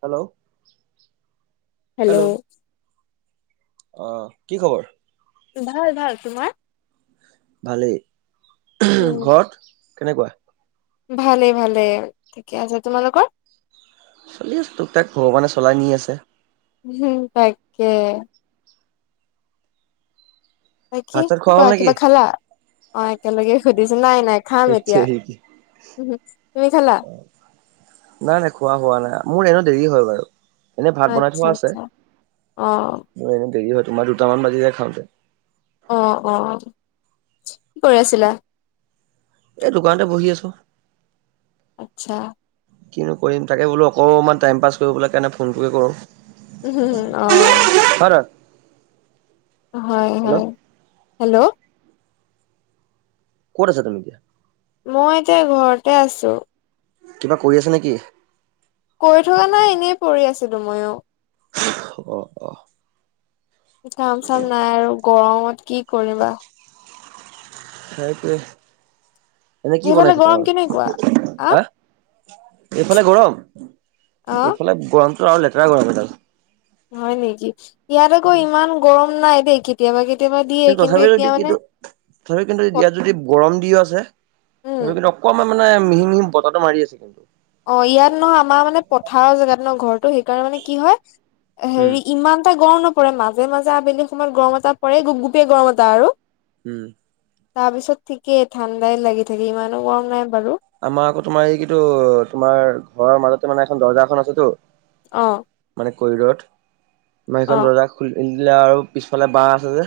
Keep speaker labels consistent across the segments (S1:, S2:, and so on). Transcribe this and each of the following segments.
S1: Hello.
S2: Hello.
S1: আহ কি খবৰ।
S2: ভাল ভাল তোমাৰ।
S1: ভালেই ঘৰত কেনেকুৱা।
S2: ভালেই ভালেই ঠিকে আছে। তোমালোকৰ
S1: চলি আছো তোক তাক ভগৱানে চলাই নি আছে।
S2: উম তাকে। ন কি
S1: ভাত চাত খোৱা হ'ল
S2: কোৱা
S1: নেকি
S2: কিবা খালা অ, একেলগে সুধিছো। নাই নাই খাম এতিয়া তুমি খালা।
S1: নাই নাই খোৱা হোৱা নাই। মোৰ এনে দেৰি হয় বাৰু। এনেই ভাত বনাই
S2: আচ্ছা
S1: থোৱা আছে
S2: আচ্ছা অ
S1: এনে দেৰি হয় তোমাৰ দুটামান বাজিজাই খাওঁতে।
S2: অ অ কি কৰি আছিলা।
S1: এই দোকানতে বহি আছো।
S2: আচ্ছা
S1: কিনো কৰিম তাকে বোলো অকণমান টাইম পাছ কৰিবলৈ কাৰণে ফোনটোৱে কৰো
S2: উ হম আহ
S1: হয় নহয়
S2: হয়
S1: হেল্ল'
S2: হয় হেল্ল'
S1: ক'ত আছা তুমি এতিয়া
S2: মই এতিয়া ঘৰতে আছোঁ
S1: কিবা কৰি আছে নেকি
S2: কৰিৈ থকা নাই এনেই পৰি আছিলো ময়ো
S1: আহ আহ
S2: কাম চাম নাই আৰু গৰমত কি কৰিবা
S1: সেইটোৱে এনেই কি
S2: সেইফালে
S1: বনাইছে
S2: গৰম কেনেকুৱা
S1: তোমালোকে
S2: আহ
S1: হ এইফালে গৰম
S2: আহ
S1: এইফালে গৰমটো আৰু লেতেৰা গৰম এডাল
S2: হয় নেকি ইয়াত আকৌ ইমান গৰম নাই দেই কেতিয়াবা কেতি
S1: কিন্তু তথাপিও যদি কিু তথাপি কিন্তু ইয়াত যদি গৰম দি আছে
S2: উম
S1: কিন্তু অকণমান মানে মিহি মিহি বতাহটো মাৰি আছে কিন্তু
S2: অ ইয়াত নহয় আমাৰ মানে পথাৰ জেগাত নহ ঘৰটো সেইকাৰণে মানে কি হয়
S1: উম,
S2: হেৰি ইমান এটা গৰম নপৰে মাজে মাজে আবেলি সময়ত গৰম এটা পৰে গোপ গোপেই গৰম এটা আৰু
S1: উম
S2: তাৰ পিছত ঠিকেই ঠাণ্ডাই লাগি থাকে ইমানো গৰম নাই বাৰু
S1: আমাৰ আকৌ তোমাৰ এই কি তোমাৰ ঘৰৰ মাজতে মানে এখন দৰ্জাখন আছেতো
S2: আহ
S1: মানে কৰিডৰত মীখন বজাৰ খ দিলে আৰু পিছফালে বাঁ আছে যে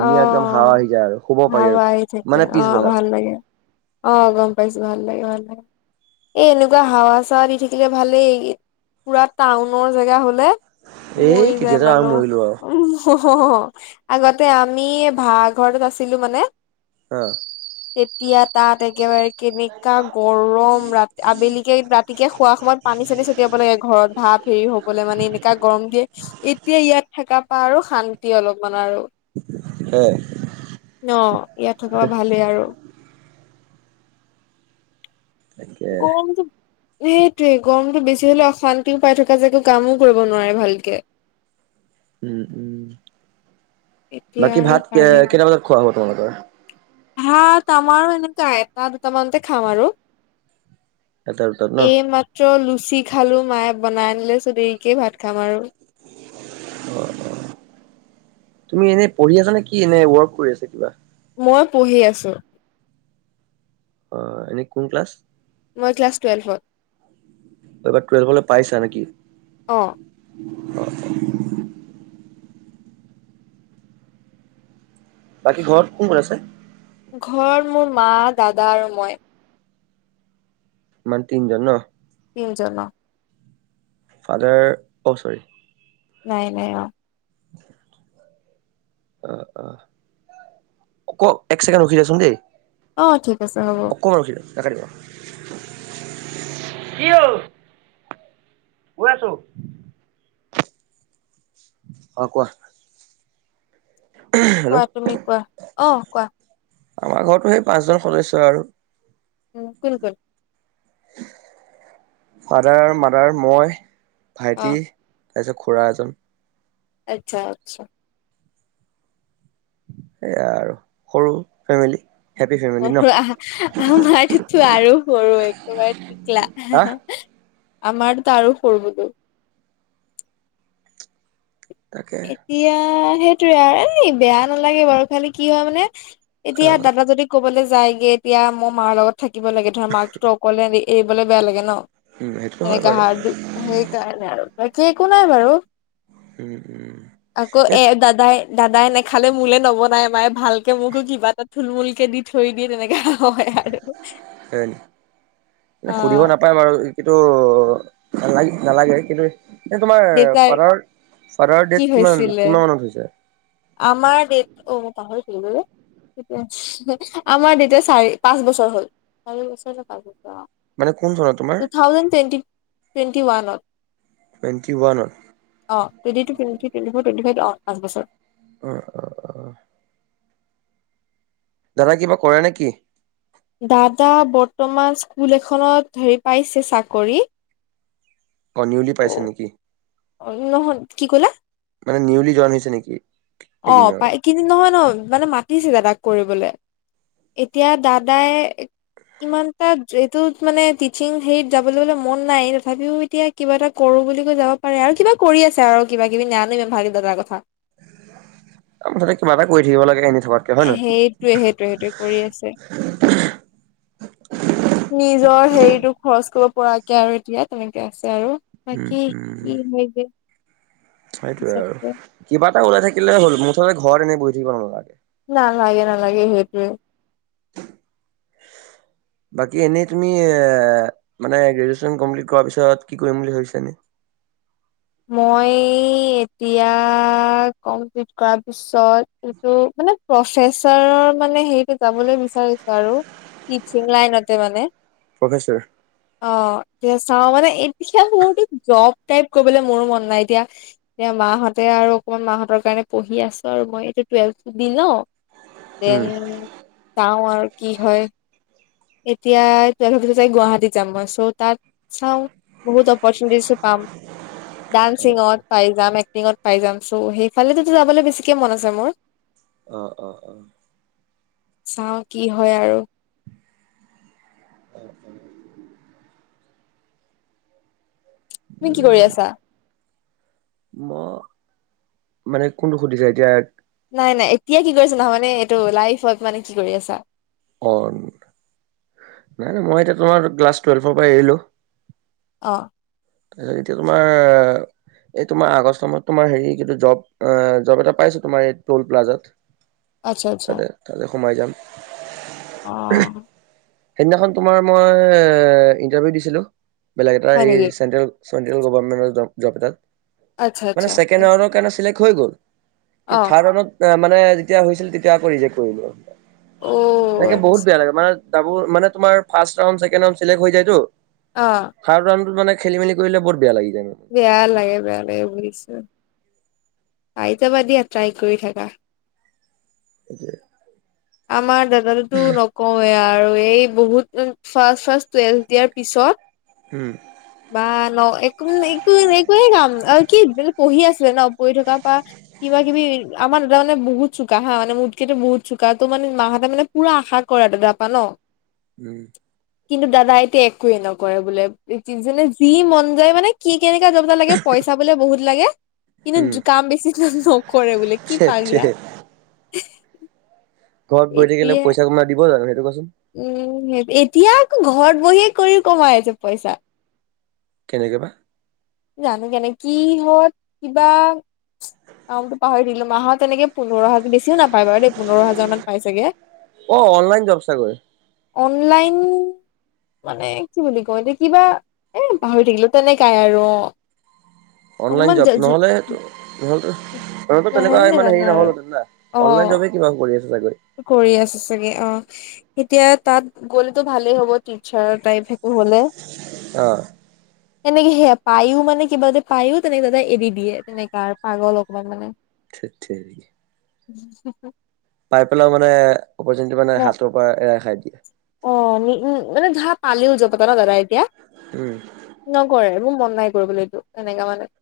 S2: অ
S1: একদম হাৱা আহি যায় আৰু শুব পাৰি
S2: হাৱা
S1: আৰু
S2: আহি থাকে
S1: মানে
S2: অ
S1: পিছবেলাক
S2: ভাল লাগে অ গম পাইছো ভাল লাগে ভাল লাগে এ এনেকুৱা হাৱা চাৱা দি থাকিলে ভালেই পুৰা টাউনৰ জেগা হলে
S1: এই
S2: মৰি যায়
S1: তেতিয়াতো আৰু মৰিলো আৰু
S2: মানুহ উ আগতে আমি ভঘৰতত আছিলো মানে
S1: অ
S2: তেতিয়া তাত একেবাৰে কেনেকুৱা গৰম ৰাতি আবেলিিকে ৰাতিকে খোৱা সময় পানী চানী ছটিয়াব লাগে ঘৰত ভাৱ ফেৰি হবলৈ মানে এনেককাা গৰম দিয়ে এতিয়া ইয়াত থাককা পাৰ শান্তি অলপমান আৰু
S1: সেয়াই
S2: ন ইয়াত থকা ভালেই আৰু
S1: তকে
S2: সেইটোৱে গৰমতটো বেছি হলেও অশান্তিও পাই থকা যে এক কামো কৰিব নোৱাৰে ভালকে
S1: উ উম উম
S2: এতিয়া
S1: বাকী
S2: আৰু
S1: ভাত কেইটা বজাত খোৱা হ'ব তোমালোকৰ
S2: হাতাতমাৰো এনেকুৱা এটা দুটামানতে খাম আৰু
S1: এটা দুটাত ন?
S2: এই মাত্ৰ লুচি খালো মায়ে বনাই নিলে চো দেৰিকে ভাত খাম আৰু
S1: অ তুমি এনে পঢ়ি আছা নে কি এনে ৱৰ্ক কৰি আছা কিবা
S2: মই পঢ়ি আছো
S1: অ আ কোন ক্লছ
S2: মই ক্লাছ টুৱেলভত
S1: এইবাৰ টেলভ হলে পাইছা নেকি
S2: অ
S1: বাকী ঘৰত কোন কোন আছে
S2: ঘৰত মোৰ মা দাদা আৰু মই
S1: মানে তিনিজন ন
S2: তিনিজ
S1: ফাদাৰ অ' চৰি
S2: নাই নাই অ
S1: [unintelligible] আহ আহ ক এক ছেকেণ্ড ৰখিছাচোন দেই
S2: অ', ঠিক আছে হ'ব।
S1: কি হল আছো অ', কোৱা। হেল্ল'
S2: কোৱা তুমি কোৱা অ কোৱা
S1: আমাৰ ঘো সেই পাঁচজন সদস্য আৰু
S2: উ কোন কোন
S1: ফাদাৰ আৰু মাদাৰ, মই,
S2: অ
S1: ভাইটি। তাৰপিছত খুৰা এজন
S2: আচ্ছা আচ্ছা
S1: আৰু সৰু ফেমিলি হেপী ফেমিলি ন
S2: আমাৰতো আৰু সৰু একেবাৰে শিকলা
S1: হা
S2: আমাৰতো আৰু সৰবতো [unintelligible]
S1: তাকে
S2: এতিয়া সেইটোৱে আৰু এ বেয়া নালাগে বাৰু খালি কি হয় মানে
S1: অ
S2: এতিয়া দাদা যদি ক'বলৈ যায়গে এতিয়া মোৰ মাৰ লগত থাকিব লাগে ধৰা মাকটোতো অকলে। এৰিবলৈ বেয়া লাগে ন
S1: উম সেইটোতো হয়
S2: সেনেকা
S1: বাৰু
S2: হাৰ সেইকাৰণে আৰু বাকী একো নাই বাৰু
S1: উম উম এক।
S2: দাদা এ নখালে মোলে নবনায় মায়ে ভালকে মোকো কিবা এটা থুলমূল কে দি থৈ দিয়ে তেনেকে। অ
S1: সুধিব নাপায় বাৰু কিটো নালাগ নালাগে কিন্তু। তোমাৰ
S2: দেউতাৰ
S1: ফাদাৰৰ
S2: কি
S1: দ্যাদ কিমান
S2: হৈছিলে
S1: কিমান মানত হৈছে
S2: আমাৰ ডেট অ', ম পাহ হৈছিল ব [unintelligible] তেতিয়া আমাৰ তেতিয়া চাৰি পাঁচ বছৰ হল চাৰি বছৰ কা হল [unintelligible]
S1: মানে কোন জনা তোমাৰ
S2: টুৱেণ্টি টুৱেণ্টি ওৱানত
S1: টণ্টি বনন [unintelligible]
S2: অ', টুৱট ফভ পাঁচ বছৰ [unintelligible]
S1: অ অ অ দাদা কিবা কৰে নেকি?
S2: দাদা বৰ্তমান স্কুল এখনত ধৰি পাইছে চাকৰি
S1: অ নিউলি
S2: ত
S1: পাইছে নেকি
S2: অ নহ কি কলা [unintelligible]
S1: মানে নিউলি জন হৈছে নেকি
S2: অ
S1: এইকেইদিনৰ
S2: পাই কিনি নহয় ন মানে মাতিছে দাদাক কৰিবলৈ এতিয়া দাদাই। ইমান এইটো মান টিচিং হেৰিত যাবলৈ মন নাই তথাপিও এতিয়া কিবা এটা কৰো [unintelligible] বুলি কৈ যাব পাৰে আৰু কিবা কৰি আছে আৰু কিবা কিবি নোনমম ভালে দাদাৰ কথা [unintelligible]
S1: তাতে কিবা এটা কৰি থাকিব লাগে এনে থকাতকে হয় নহয়
S2: সেইটোৱে সেইটোৱে সেইটো কৰি আছে নিজৰ হেৰিতটো খৰচ কৰিব পৰাকে আৰু এতিয়া তেনেকে আছে আৰু।
S1: উম
S2: অকি কি হেে [unintelligible]
S1: সেইটয়ে আৰু কিবা এটা ওলাই থাকিলে হ'ল মুঠতে ঘৰত এনেই বহি থাকিব নলালে
S2: ন লাগে নালাগে সেইটোৱে।
S1: [unintelligible] বাকী এনেই তুমি এ মানে গ্ৰেজন কমপ্লিট কৰ পিছত কি কৰিম বুলি ভাবছান [unintelligible] [unintelligible]
S2: মই এতিয়া কমপ্লিট কৰাৰ পিছত এইটো মানে প্ৰফেচাৰৰ মানে হেৰিটো যাবলৈ বিচাৰিছো আৰু টিচিং লাইনতে মানে
S1: প্ৰফেচৰ
S2: অ, এয়া চাও মানে এতিয়া মোৰতো জব টপ লৈ মোৰো মন নাই এতিয়া এতিয়া মাহতে আৰু অকমান মাহতৰ কাৰণে পঢ়ি আছো আৰু মই এইটো টেলভ দ ন
S1: উম
S2: দেন যাও আৰু কি হয়। এতিয়া ত চাই গুৱাহাটীত যাম মই চ' তাত চাও বহুত অপৰচুনিটিছো পাম। ডান্সিঙত পাই যাম এক্টিঙত পাই যাম চো সেইফালতো যাবলৈ বেছিকে মন আছে মোৰ।
S1: অ- অ - অ।
S2: চাও কি হয় আৰু। তুমি কি কৰি
S1: উম,
S2: আছা?
S1: মই মানে কোনটো সুধিছোয় এতিয়া
S2: নাই- নাই এতিয়া কি কৰিছা নহয়ানে এইটো লাইফত মানে কি কৰি আছা।
S1: অ, নাই- নাই মই এতিয়া তোমাৰ ক্লাছ টুৱেলভৰ পৰা এৰিলো।
S2: অ
S1: তাৰপছত এতিয়া তোমাৰ এই তোমাৰ আগষ্ট মত তোমাৰ হেৰি কি জব- জব এটা পাইছো তোমাৰ এই টল প্লাজাত।
S2: আচ্ছা - আচ্ছা।
S1: সমাই যাম
S2: অ',
S1: সেইনাখন তোমাৰ মই ইণ্টাৰভিউ দিছিলো বলেগ এটা
S2: হয় নেকি?
S1: চেণ্ট্ৰেল চেট্ৰেল গেটৰ জব এ
S2: আচ্ছা আচ্ছা
S1: মানে চেকেণ্ড
S2: অ
S1: ৰাউণ্ডৰ কাৰনে চিলেক্ট হৈ গল কিন্ত থাৰ্ডত মানে যেতিয়া হৈছিল তেতিয়া আকৌ জ কৰিল।
S2: অ
S1: এনেকে বহুত
S2: আচ্ছা
S1: বেয়া লাগে মানে ড মানে তমাৰ ফাৰ চ হৈ যায়তো।
S2: অ
S1: সাৰ ৰাত মানে খেলি মেলি কৰিলে বহুত বেয়া লাগিছে।
S2: বেয়া লাগে - বেয়া লাগে বুজিছো। পাইজাবা দিয়া ট্ৰাই কৰি থাকা।
S1: সেইটোৱে
S2: আমাৰ দাদাতো নকওঁৱয় আৰু এই বহুত ফাৰ্ষ ফাৰ্ষট টুৱেলভ দিয়াৰ পিছত
S1: উম
S2: বা ন একো- একো - একোৱে কাম আৰু কি ব পঢ়ি আছিলে ন। বা কিবা কিবি আমাৰ এটা মানে বহুত চুোকা হা মানে মোটকে বহুত চুোকা ত' মানে মাহতে মানে প ৰা আশা কৰা দাদাৰ পা ন।
S1: উম,
S2: কিন্তু দাদা এতিয়া একোৱে নকৰে বোলে যেনে যি মন যায় মানে কি কেনেকা যবতা লাগে পইচা বোলে বহুত লাগে।
S1: উম,
S2: কিন্তু কাম বেছি নকৰে বোলে কি পাগলা।
S1: সেইটোৱে ঘৰত বহি থাকিলে
S2: এতিয়া
S1: পইচা কোনোবাই দিব জানো কোৱাচোন
S2: উম এতিয়া আকৌ ঘৰত বহিয়ে কৰি কমাই আছে পইচা
S1: কেনেকৈ বা
S2: জানো কেনে কি হত কিবা কামতটো পাহৰি দিলো আহাহত এনেকে পোন্ধৰ হাজাৰ বেছিও নাপায় বাৰু দেই পোন্ধৰ হাজাৰ মান পাই চাগে।
S1: অ, অনলাইন ব্যৱচাগৰি
S2: অনলাইন মানে কি বুলি ক এতিয়া কিবা এ পাহৰি থাকিলো তেনেকাই আৰু।
S1: অনলাইন
S2: অকমান
S1: জব নহ'লেটো - নহ'লেত তো তেনেকুৱা
S2: নহ'লে
S1: ইমান
S2: নাজানো
S1: হেৰি
S2: আৰু
S1: নহলো
S2: অ
S1: অনলাইন জব কিবা কৰি আছে চাগৈ
S2: কৰি আছ চাগে অ, এতিয়া তাত গ'লেতো ভালেই হ'ব টিচাৰ টাইপ একো হলে।
S1: আহ,
S2: এনেকে সেয়া পায়ো মানে কিবা এটা পায়ো তেনেকে দাদাই এৰি দিয়ে তেনেককাে আৰু পাগল অকমান মানে।
S1: চ্চয় [unintelligible]
S2: উম,
S1: পাই পেলাইও মানে অপি মানে হাতৰ পৰা এৰা খাই। দিয়ে
S2: অ, উ মানে ধা পালিও জ পত ন দাদা এতিয়া
S1: উম
S2: নকৰে। মোৰ মন নাই কৰিবলৈ এইটো এনেকা মানে।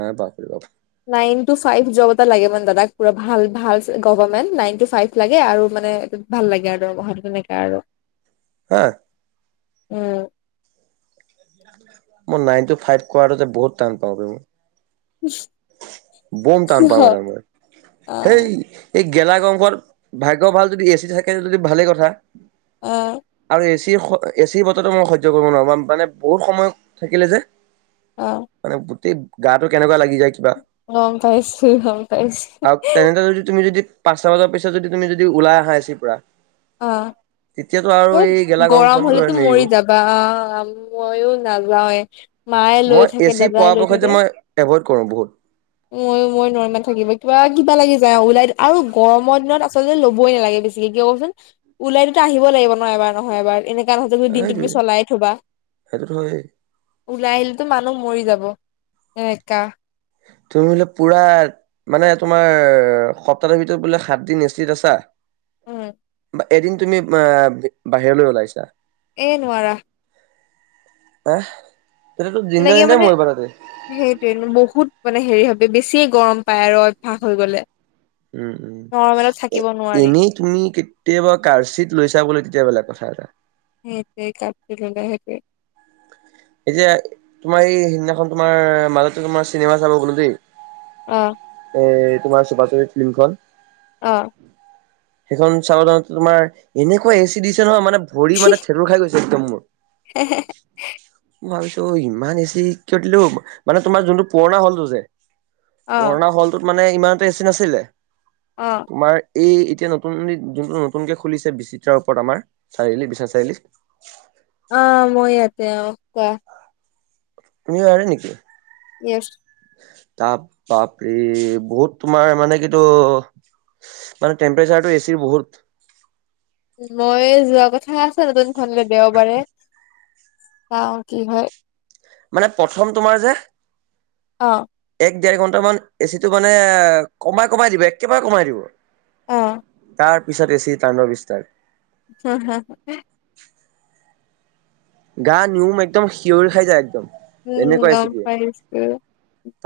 S1: আহ, বাপৰে বাপ
S2: নাইন টো ফাইভ যব এটা লাগে মানে দাদাক পোৰা ভাল - ভাল গভৰ্ণমেণ্ট নাইণ টো ফাইভ ভাল লাগে আৰু দৰৱহাটো তেনেককাে আৰু।
S1: হা
S2: উম,
S1: মই নাইন টু ফাইভ কোৱাটো যে বহুত টান পাও। বোম টান
S2: সিহ
S1: পাও এডাল মই
S2: অ
S1: হেই। এই গেলা গংশত ভাগ্য ভাল যদি এ চি থাকেদি যদি ভালেই কথা।
S2: অ',
S1: আৰু এচিৰ এচিৰ বতৰো মই সজ্য কৰিব নোৱাৰো মানে বহুত সময় থাকিলে যে।
S2: অ
S1: মানে গোটেই গাটো কেনেকুৱা লাগি যায়।
S2: গম পাইছো গম পাইছো
S1: আৰু তেনে যদি তুমি যদি পাচটা বজাৰ পিছত যদি তুমি যদি ওলাই আহা আছে পুৰা।
S2: অ', এ
S1: এই গেলা
S2: গৰম
S1: গৰমখনতো
S2: হলেতো
S1: নেৰিব
S2: মৰি যাবা মই নাযাও। মায়ে লৈ
S1: মই
S2: থাকে
S1: এচি
S2: দাদাই লৈ
S1: পৰাপক্ষত যে
S2: থাকে।
S1: মই এভইড কৰো বহুত
S2: ময়ো মই নৰমাত থাকিব কিবা- কিবা লাগে। ওলাই আৰু গৰমৰ দিনত আচলতে ল'বই নালাগে বেছিকে কিয় কবচোন ওলাই দিউতে আহিব লাগিব ন এবাৰ নহয় এবাৰ এনেক গান দিনটো তুমি
S1: সেইটোৱে
S2: চলাই থবা
S1: সেইটোতো হয়েই
S2: ওলাই আহিলো মানুহ মৰি যাব। এ কা
S1: তুমি বোলে পুৰা মানে তোমাৰ সপ্তাহটোৰ ভিতৰত বোলে সাত দিন এষ্টিত আছা।
S2: উম,
S1: এদিন তুমি অ বাহিৰলৈ ওলাইছা
S2: এ নোৱাৰা।
S1: আহ,
S2: তেনেকে মানে সেইটোয়ে বহুত। মানে হেৰি ভি বেছি গৰম পায় আৰু অভ্যয়াস হৈ গলে।
S1: উম উম
S2: নৰ্মেলত
S1: এ
S2: থাকিব নোৱাৰি
S1: এনেই তুমি কেতিয়াবা কাৰ্চিত লৈ চাব লাগ তেতিয়া বেলেগ কথা আৰু।
S2: সেই কাপটোট
S1: এতিয়া তোমাৰ এই সিদিনাখন তোমাৰ মাজতে তোমাৰ চিনেমা চাব গলো দেই
S2: আহ
S1: এ তোমাৰ চুপাচুপি ফিল্মখন।
S2: অ',
S1: সেইখন চাবাও তোমাৰ এনেকুৱা এ চি দিছে নহয় মানে ভৰি মানে থঠেেতুৰ খাই গৈছে একদম মোৰ। [inaudible] ভাবিছো ইমান এছি ক দিলো মানে তোমাৰ যোনটো পুৰণা হল ত যে
S2: অ
S1: পুৰণা হলটোত মানে ইমানতে এচি নাছিলে
S2: অ
S1: তোমাৰ। এই এতিয়া নতুন যোনটো নতুনকে খুলিছে বিচিত্ৰাৰ ওপৰত আমাৰ চাৰিআলি বিশ্বনাথ চাৰিআলি
S2: তেওঁ কোৱা
S1: তুমিও আহ নেকি?
S2: য়েছ
S1: তাৰ বাপৰি বহুত তোমাৰ মানে কিতো মানে টেম্পাৰেচাৰটো এচিৰ বহুত
S2: মই যোৱা কথা আছ নতুনখনলৈ দেওবাৰে। অ কি হয়
S1: মানে প্ৰথম তোমাৰ যে
S2: অ
S1: এক দেেৰ ঘন্ট মান এচি টো মানে কমাই কমাই দিব একেবাৰে কমাই দিব
S2: অ
S1: তাৰ পিছত এছি তানণ্ডব স্থাৰত।
S2: হ হু
S1: [unintelligible] গা নিউম একদম হিঞৰি খাই যায় একদম
S2: উম
S1: এনেকুৱা
S2: অ
S1: এচি দিয়ে
S2: পাইছ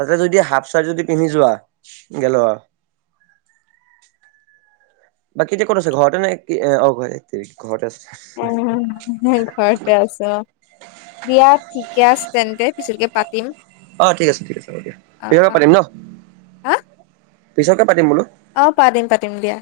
S1: তাতে যদি হাফ চাৰ্ট যদি পিন্ধি যোৱা গেল বাকী যে কোনো আছে ঘৰতে নে কি ঘৰ আ
S2: অহ ঘৰতে আছে। দিয়া ঠিকেছ তেন্তে পিছতকে পাতিম
S1: িক আছে হব দিয়া
S2: অ অ হা
S1: পিছৰ পাতিম ন পিছ
S2: অ পাতিম পাতিম দিয়া।